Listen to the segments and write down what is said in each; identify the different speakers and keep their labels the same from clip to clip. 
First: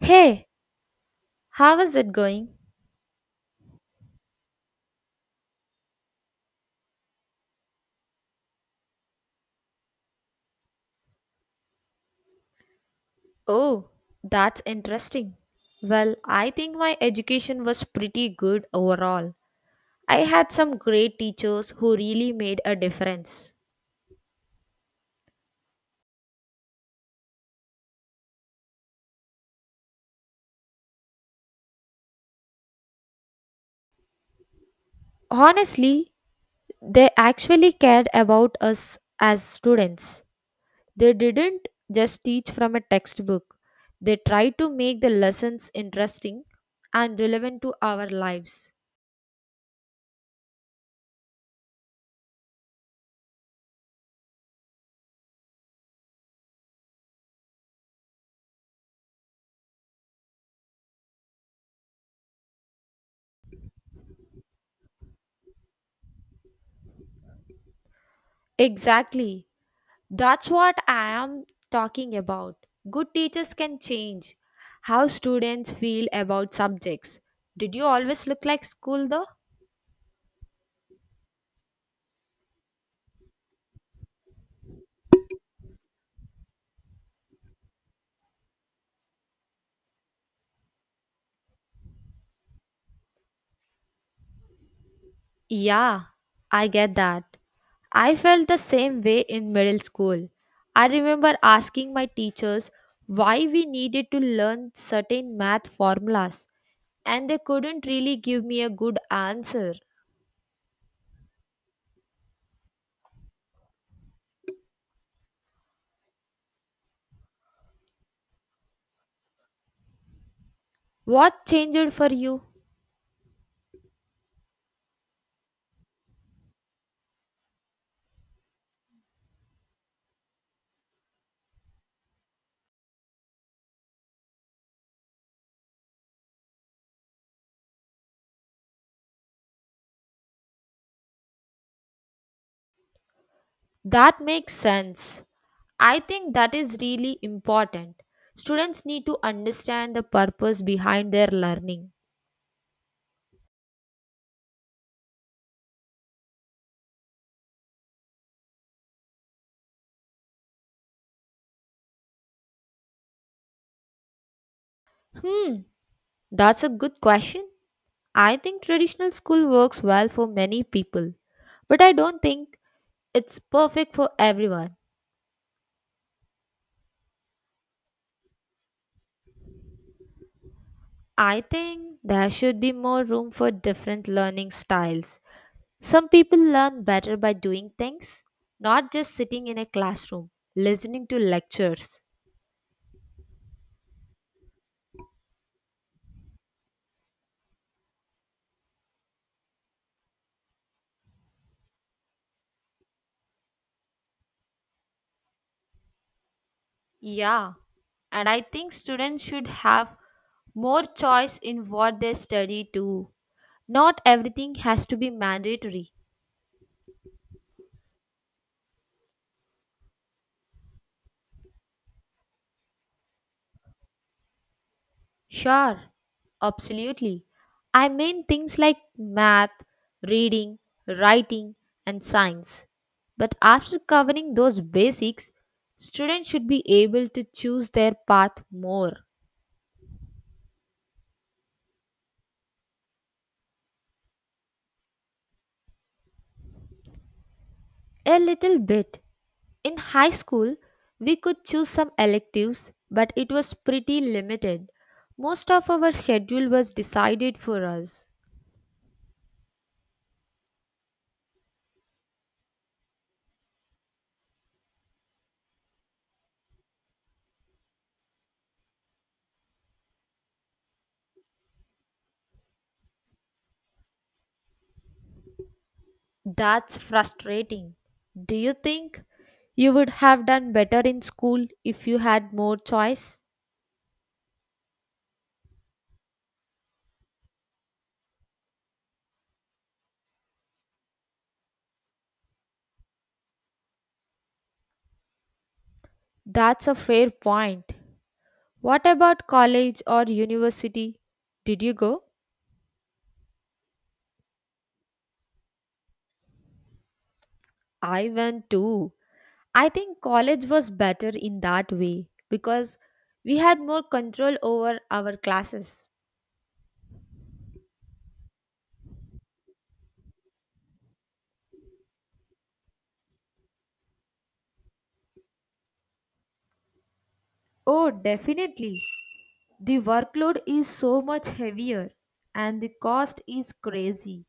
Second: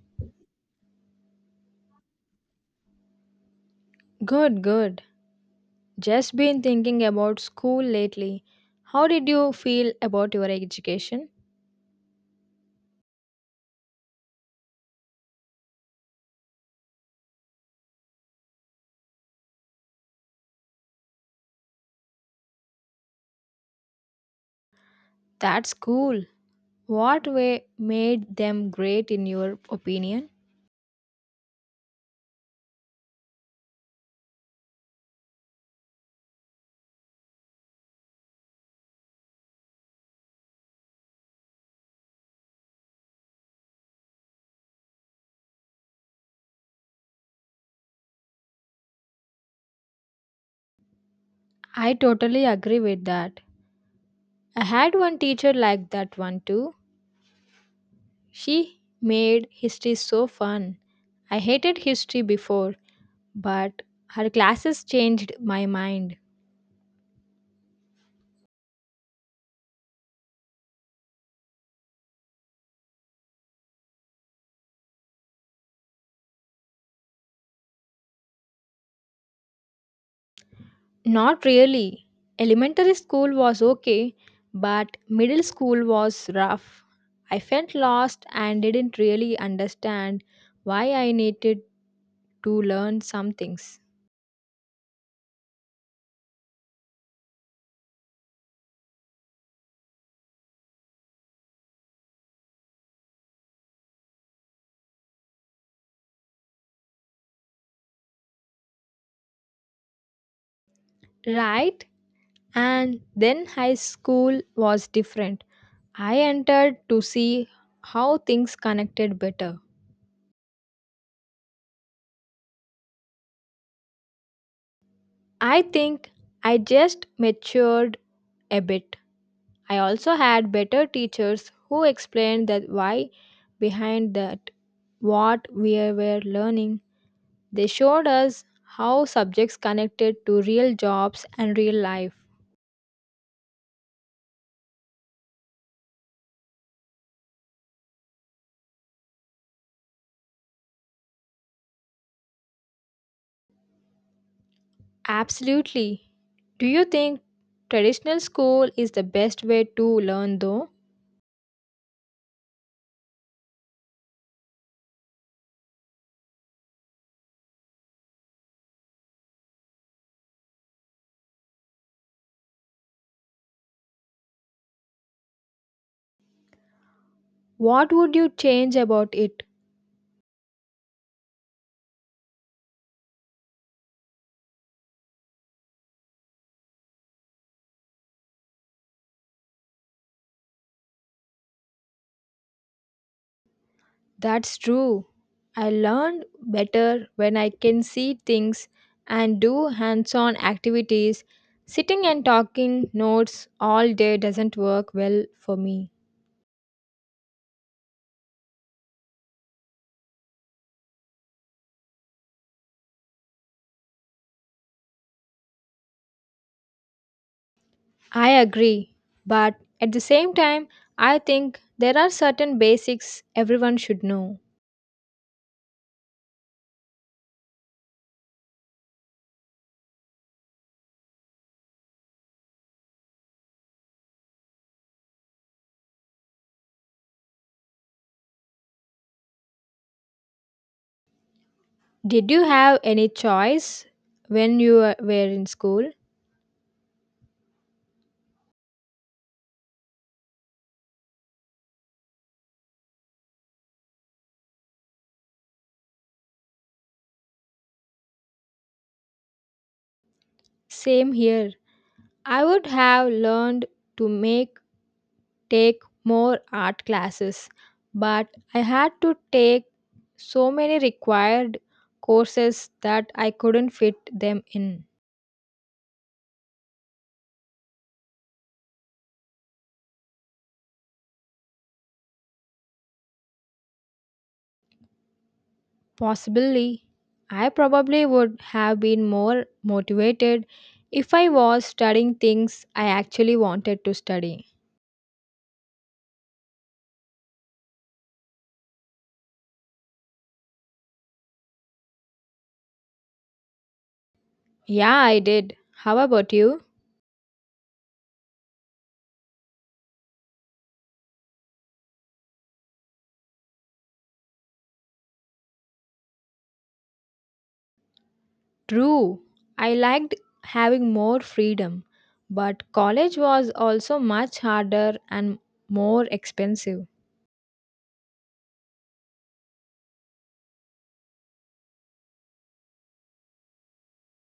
Speaker 1: Hey, how is it going?
Speaker 2: Good, good. Just been thinking about school lately. How did you feel about your education?
Speaker 1: Oh, that's interesting. Well, I think my education was pretty good overall. I had some great teachers who really made a difference.
Speaker 2: That's cool. What way made them great in your opinion?
Speaker 1: Honestly, they actually cared about us as students. They didn't just teach from a textbook, they tried to make the lessons interesting and relevant to our lives.
Speaker 2: I totally agree with that. I had one teacher like that one too. She made history so fun. I hated history before, but her classes changed my mind.
Speaker 1: Exactly. That's what I am talking about. Good teachers can change how students feel about subjects. Did you always look like school though?
Speaker 2: Not really. Elementary school was okay, but middle school was rough. I felt lost and didn't really understand why I needed to learn some things.
Speaker 1: Yeah, I get that. I felt the same way in middle school. I remember asking my teachers why we needed to learn certain math formulas, and they couldn't really give me a good answer.
Speaker 2: Right? And then high school was different. I entered to see how things connected better.
Speaker 1: What changed for you?
Speaker 2: I think I just matured a bit. I also had better teachers who explained the why behind that what we were learning. They showed us how subjects connected to real jobs and real life.
Speaker 1: That makes sense. I think that is really important. Students need to understand the purpose behind their learning.
Speaker 2: Absolutely. Do you think traditional school is the best way to learn though?
Speaker 1: Hmm, that's a good question. I think traditional school works well for many people, but I don't think it's perfect for everyone.
Speaker 2: What would you change about it?
Speaker 1: I think there should be more room for different learning styles. Some people learn better by doing things, not just sitting in a classroom, listening to lectures.
Speaker 2: That's true. I learn better when I can see things and do hands on activities. Sitting and talking notes all day doesn't work well for me.
Speaker 1: Yeah, and I think students should have more choice in what they study too. Not everything has to be mandatory.
Speaker 2: I agree, but at the same time, I think there are certain basics everyone should know.
Speaker 1: Sure, absolutely. I mean things like math, reading, writing, and science. But after covering those basics, students should be able to choose their path more.
Speaker 2: Did you have any choice when you were in school?
Speaker 1: A little bit. In high school, we could choose some electives, but it was pretty limited. Most of our schedule was decided for us.
Speaker 2: Same here. I would have learned to make take more art classes, but I had to take so many required courses that I couldn't fit them in.
Speaker 1: That's frustrating. Do you think you would have done better in school if you had more choice?
Speaker 2: Possibly, I probably would have been more motivated if I was studying things I actually wanted to study.
Speaker 1: That's a fair point. What about college or university? Did you go?
Speaker 2: Yeah, I did. How about you?
Speaker 1: I went too. I think college was better in that way because we had more control over our classes.
Speaker 2: True, I liked having more freedom, but college was also much harder and more expensive.
Speaker 1: Oh, definitely. The workload is so much heavier and the cost is crazy.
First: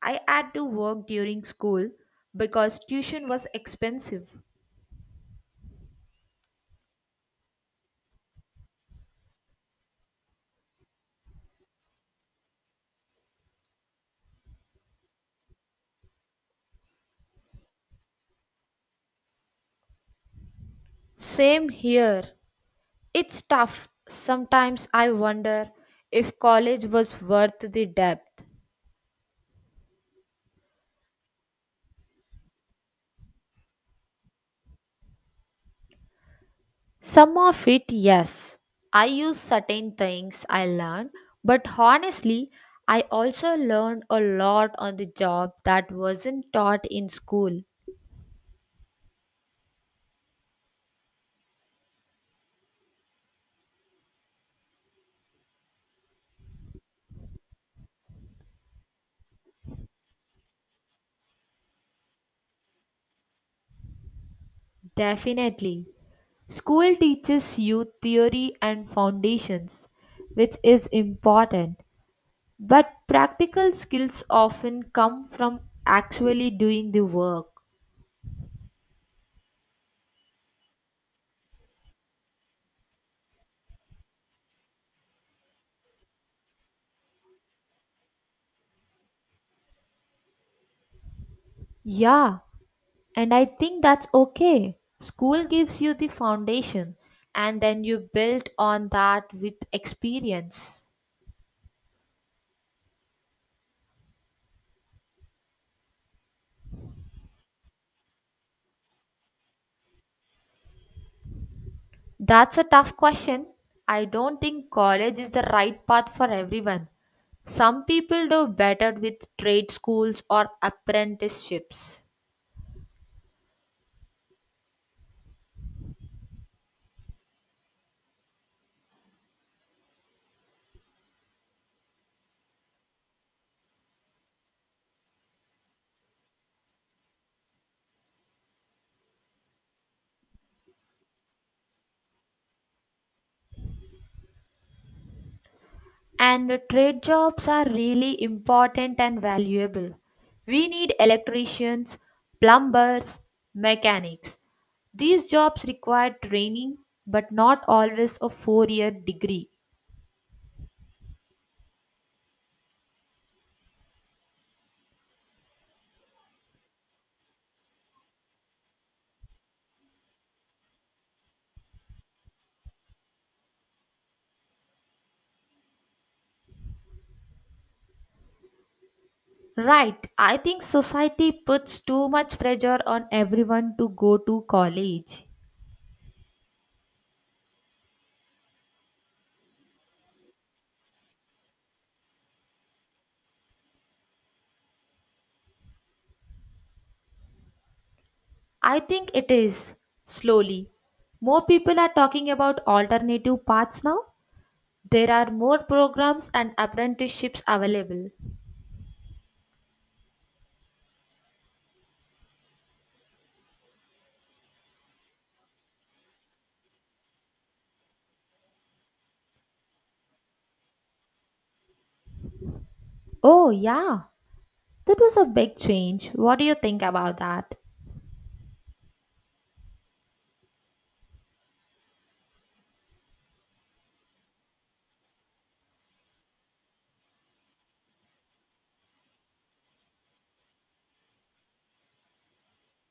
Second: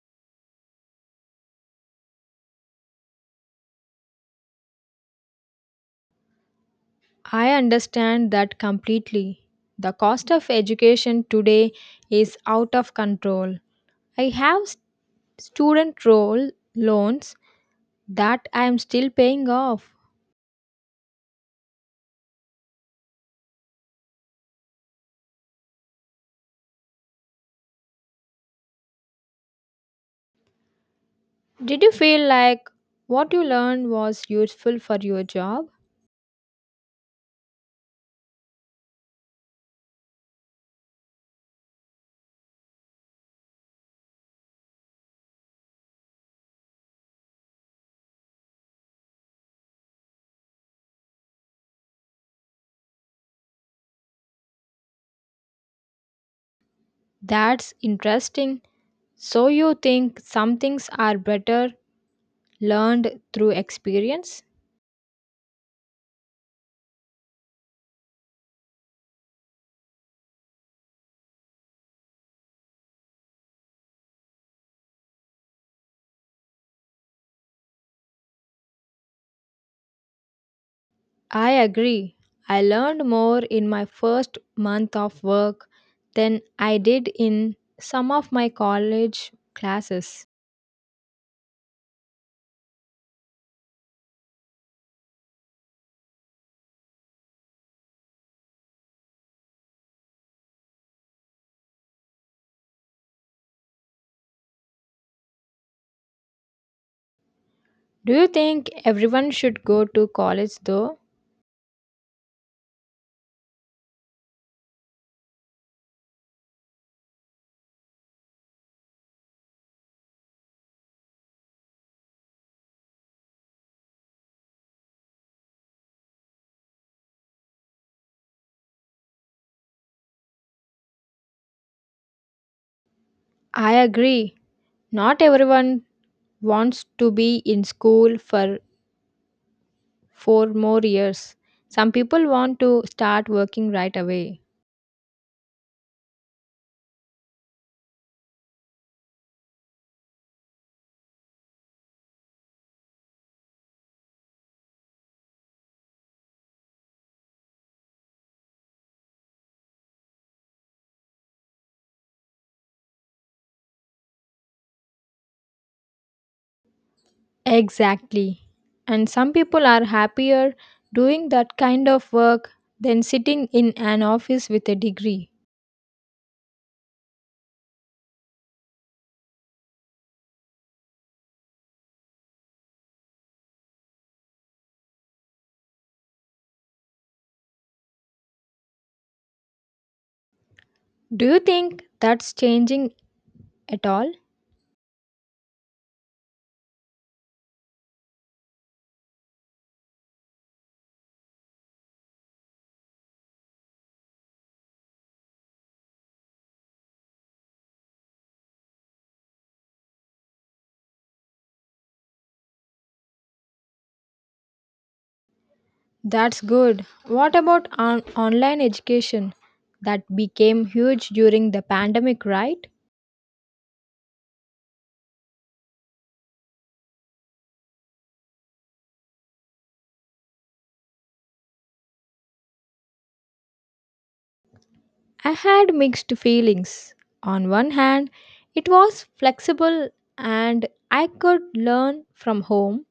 Speaker 1: I had to work during school because tuition was expensive.
Speaker 2: I understand that completely. The cost of education today is out of control. I have student role loans that I am still paying off.
Speaker 1: Same here. It's tough. Sometimes I wonder if college was worth the depth.
Speaker 2: Did you feel like what you learned was useful for your job?
Speaker 1: Some of it, yes. I use certain things I learned, but honestly, I also learned a lot on the job that wasn't taught in school.
Speaker 2: That's interesting. So you think some things are better learned through experience?
Speaker 1: Definitely. School teaches you theory and foundations, which is important, but practical skills often come from actually doing the work.
Speaker 2: I agree. I learned more in my first month of work than I did in some of my college classes.
Speaker 1: Yeah, and I think that's okay. School gives you the foundation, and then you build on that with experience.
Speaker 2: Do you think everyone should go to college though?
Speaker 1: That's a tough question. I don't think college is the right path for everyone. Some people do better with trade schools or apprenticeships.
Speaker 2: I agree. Not everyone wants to be in school for four more years. Some people want to start working right away.
Speaker 1: And trade jobs are really important and valuable. We need electricians, plumbers, mechanics. These jobs require training, but not always a 4-year degree.
Speaker 2: Exactly. And some people are happier doing that kind of work than sitting in an office with a degree.
Speaker 1: Right, I think society puts too much pressure on everyone to go to college.
Speaker 2: Do you think that's changing at all?
Speaker 1: I think it is slowly. More people are talking about alternative paths now. There are more programs and apprenticeships available.
Speaker 2: That's good. What about online education that became huge during the pandemic, right?
Speaker 1: Oh, yeah, that was a big change. What do you think about that?
Speaker 2: I had mixed feelings. On one hand, it was flexible and I could learn from home,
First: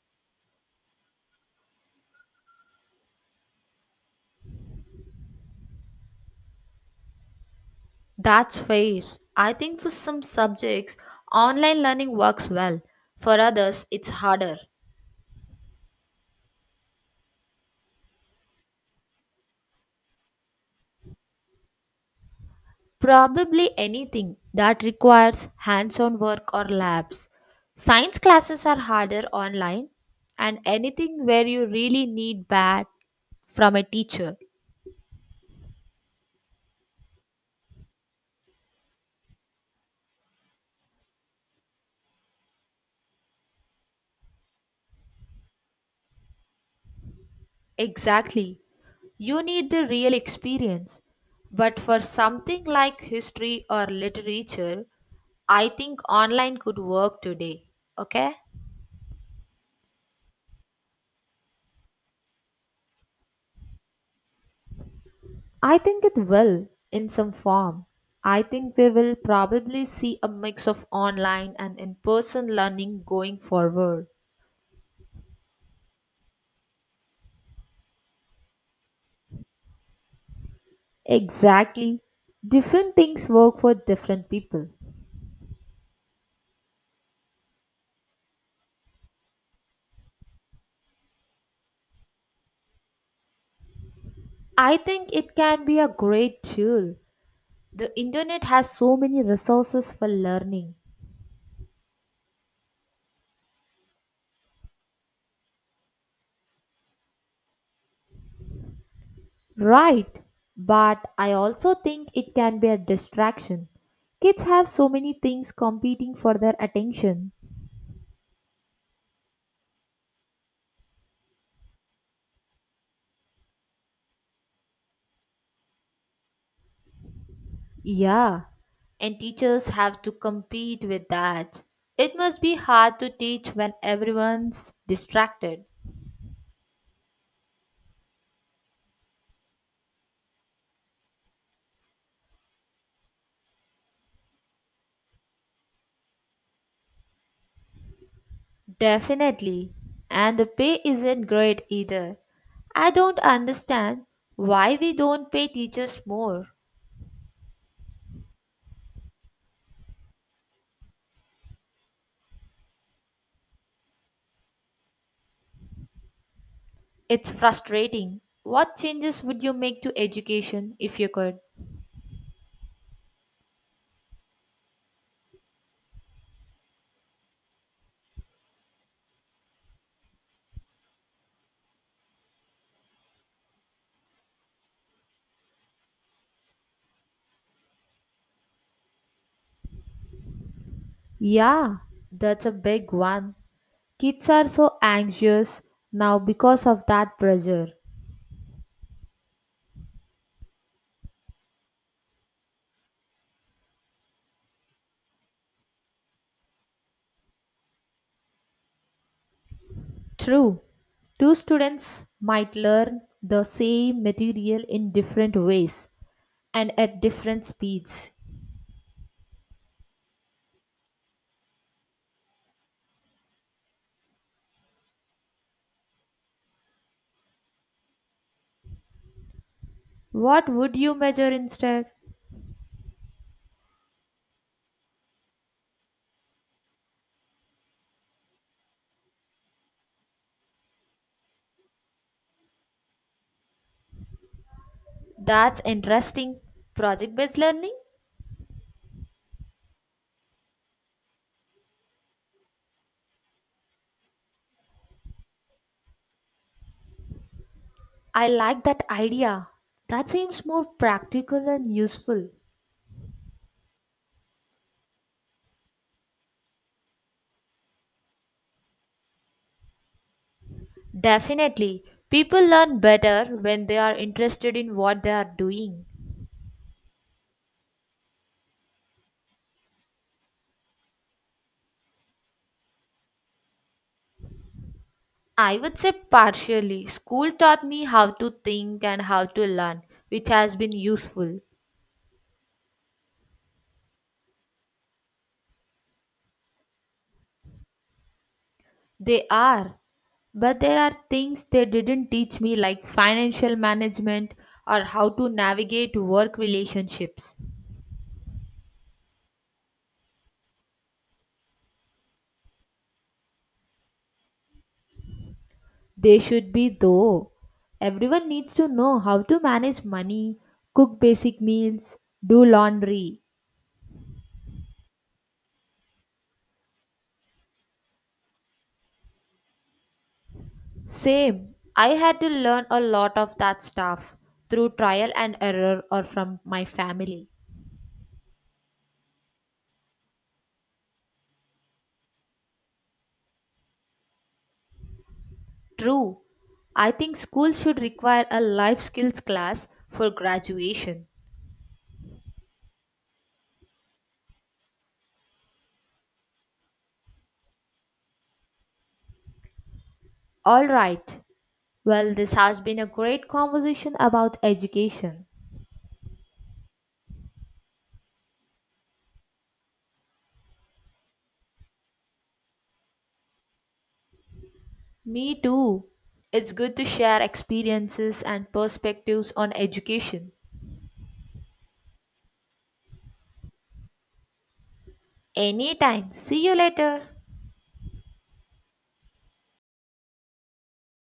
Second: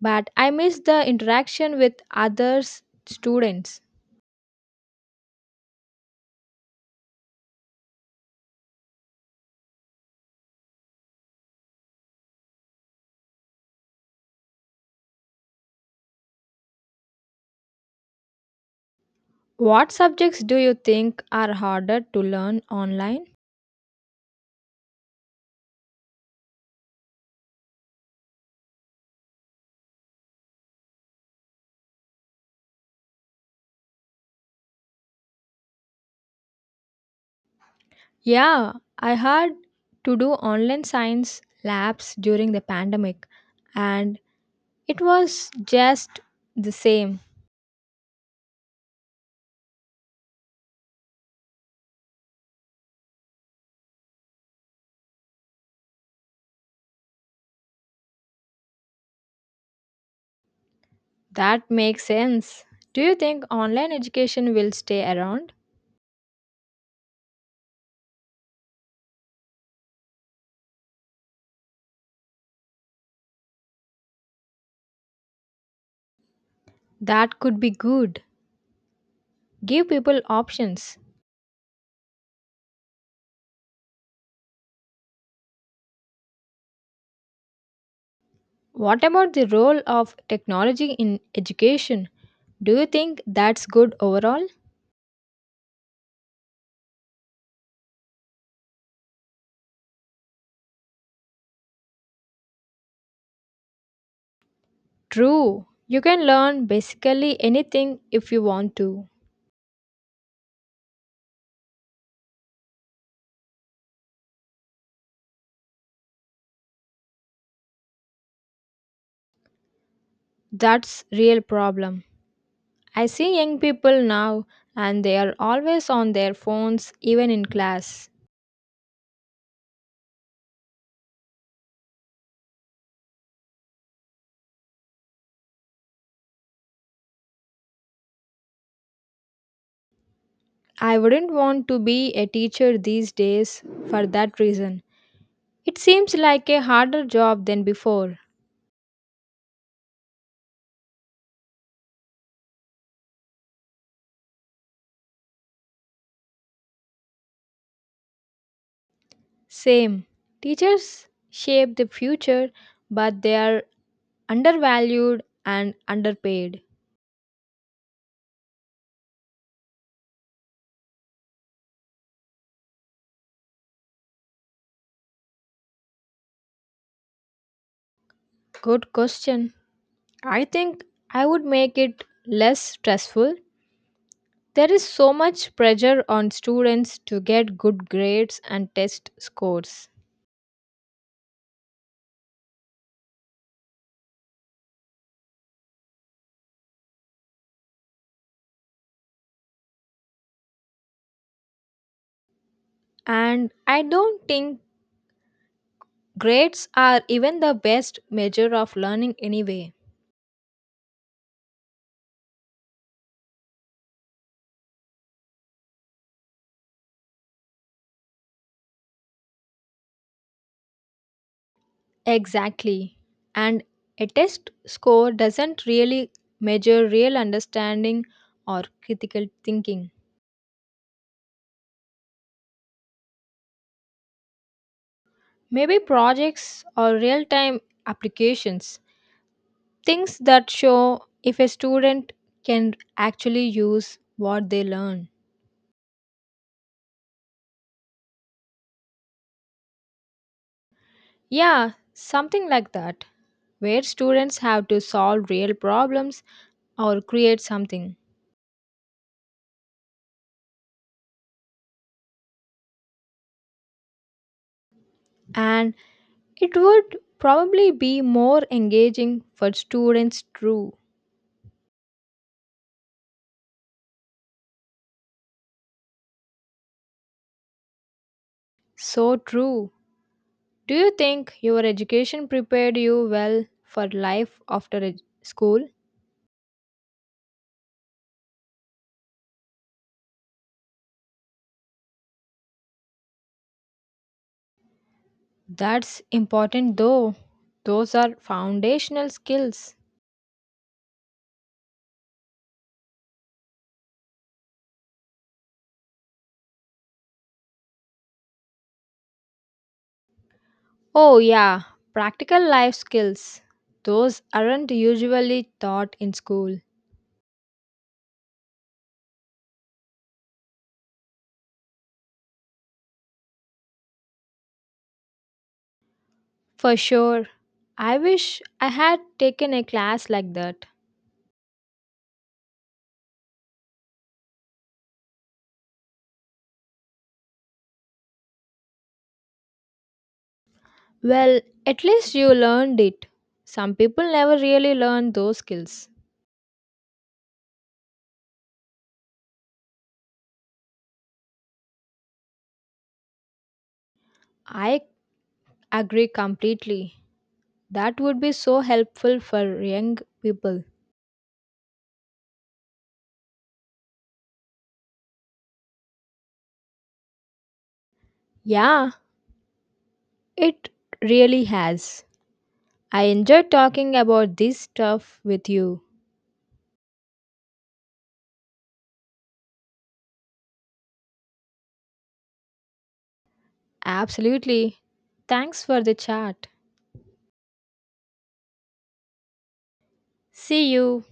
Speaker 2: but I missed the interaction with others students.
Speaker 1: That's fair. I think for some subjects, online learning works well. For others, it's harder.
Speaker 2: What subjects do you think are harder to learn online?
Speaker 1: Probably anything that requires hands on work or labs. Science classes are harder online, and anything where you really need bad from a teacher.
Speaker 2: Yeah, I had to do online science labs during the pandemic, and it was just the same.
Speaker 1: Exactly. You need the real experience. But for something like history or literature, I think online could work today. Okay?
Speaker 2: That makes sense. Do you think online education will stay around?
Speaker 1: I think it will in some form. I think we will probably see a mix of online and in person learning going forward.
Speaker 2: That could be good. Give people options.
Speaker 1: Exactly. Different things work for different people.
Speaker 2: What about the role of technology in education? Do you think that's good overall?
Speaker 1: I think it can be a great tool. The internet has so many resources for learning.
Speaker 2: True. You can learn basically anything if you want to.
Speaker 1: Right. But I also think it can be a distraction. Kids have so many things competing for their attention.
Speaker 2: That's real problem. I see young people now and they are always on their phones even in class.
Speaker 1: Yeah, and teachers have to compete with that. It must be hard to teach when everyone's distracted.
Speaker 2: I wouldn't want to be a teacher these days for that reason. It seems like a harder job than before.
Speaker 1: Definitely. And the pay isn't great either. I don't understand why we don't pay teachers more.
Speaker 2: Same. Teachers shape the future, but they are undervalued and underpaid.
Speaker 1: It's frustrating. What changes would you make to education if you could?
Speaker 2: Good question. I think I would make it less stressful. There is so much pressure on students to get good grades and test scores.
Speaker 1: Yeah, that's a big one. Kids are so anxious now because of that pressure.
Speaker 2: And I don't think grades are even the best measure of learning anyway.
Speaker 1: True, two students might learn the same material in different ways and at different speeds.
Speaker 2: Exactly. And a test score doesn't really measure real understanding or critical thinking.
Speaker 1: What would you measure instead?
Speaker 2: Maybe projects or real time applications, things that show if a student can actually use what they learn.
Speaker 1: That's interesting. Project based learning?
Speaker 2: Yeah, something like that, where students have to solve real problems or create something.
Speaker 1: I like that idea. That seems more practical and useful.
Speaker 2: And it would probably be more engaging for students, too.
Speaker 1: Definitely, people learn better when they are interested in what they are doing.
Speaker 2: So true. Do you think your education prepared you well for life after
Speaker 1: I
Speaker 2: school?
Speaker 1: would say partially. School taught me how to think and how to learn, which has been useful.
Speaker 2: That's important though. Those are foundational
Speaker 1: They
Speaker 2: skills.
Speaker 1: are, but there are things they didn't teach me, like financial management or how to navigate work relationships.
Speaker 2: Oh, yeah, practical life skills. Those aren't usually taught in
Speaker 1: They should
Speaker 2: school.
Speaker 1: be, though. Everyone needs to know how to manage money, cook basic meals, do laundry.
Speaker 2: For sure. I wish I had taken a class like that.
Speaker 1: Same. I had to learn a lot of that stuff through trial and error or from my family.
Speaker 2: Well, at least you learned it. Some people never really learn those skills.
Speaker 1: True. I think school should require a life skills class for graduation.
Speaker 2: I agree completely. That would be so helpful for young people.
Speaker 1: All right. Well, this has been a great conversation about education.
Speaker 2: Yeah, it really has. I enjoyed talking about this stuff
Speaker 1: Me
Speaker 2: with you.
Speaker 1: too. It's good to share experiences and perspectives on education.
Speaker 2: Absolutely. Thanks for the
Speaker 1: Anytime. See
Speaker 2: chat.
Speaker 1: you later.
Speaker 2: See you.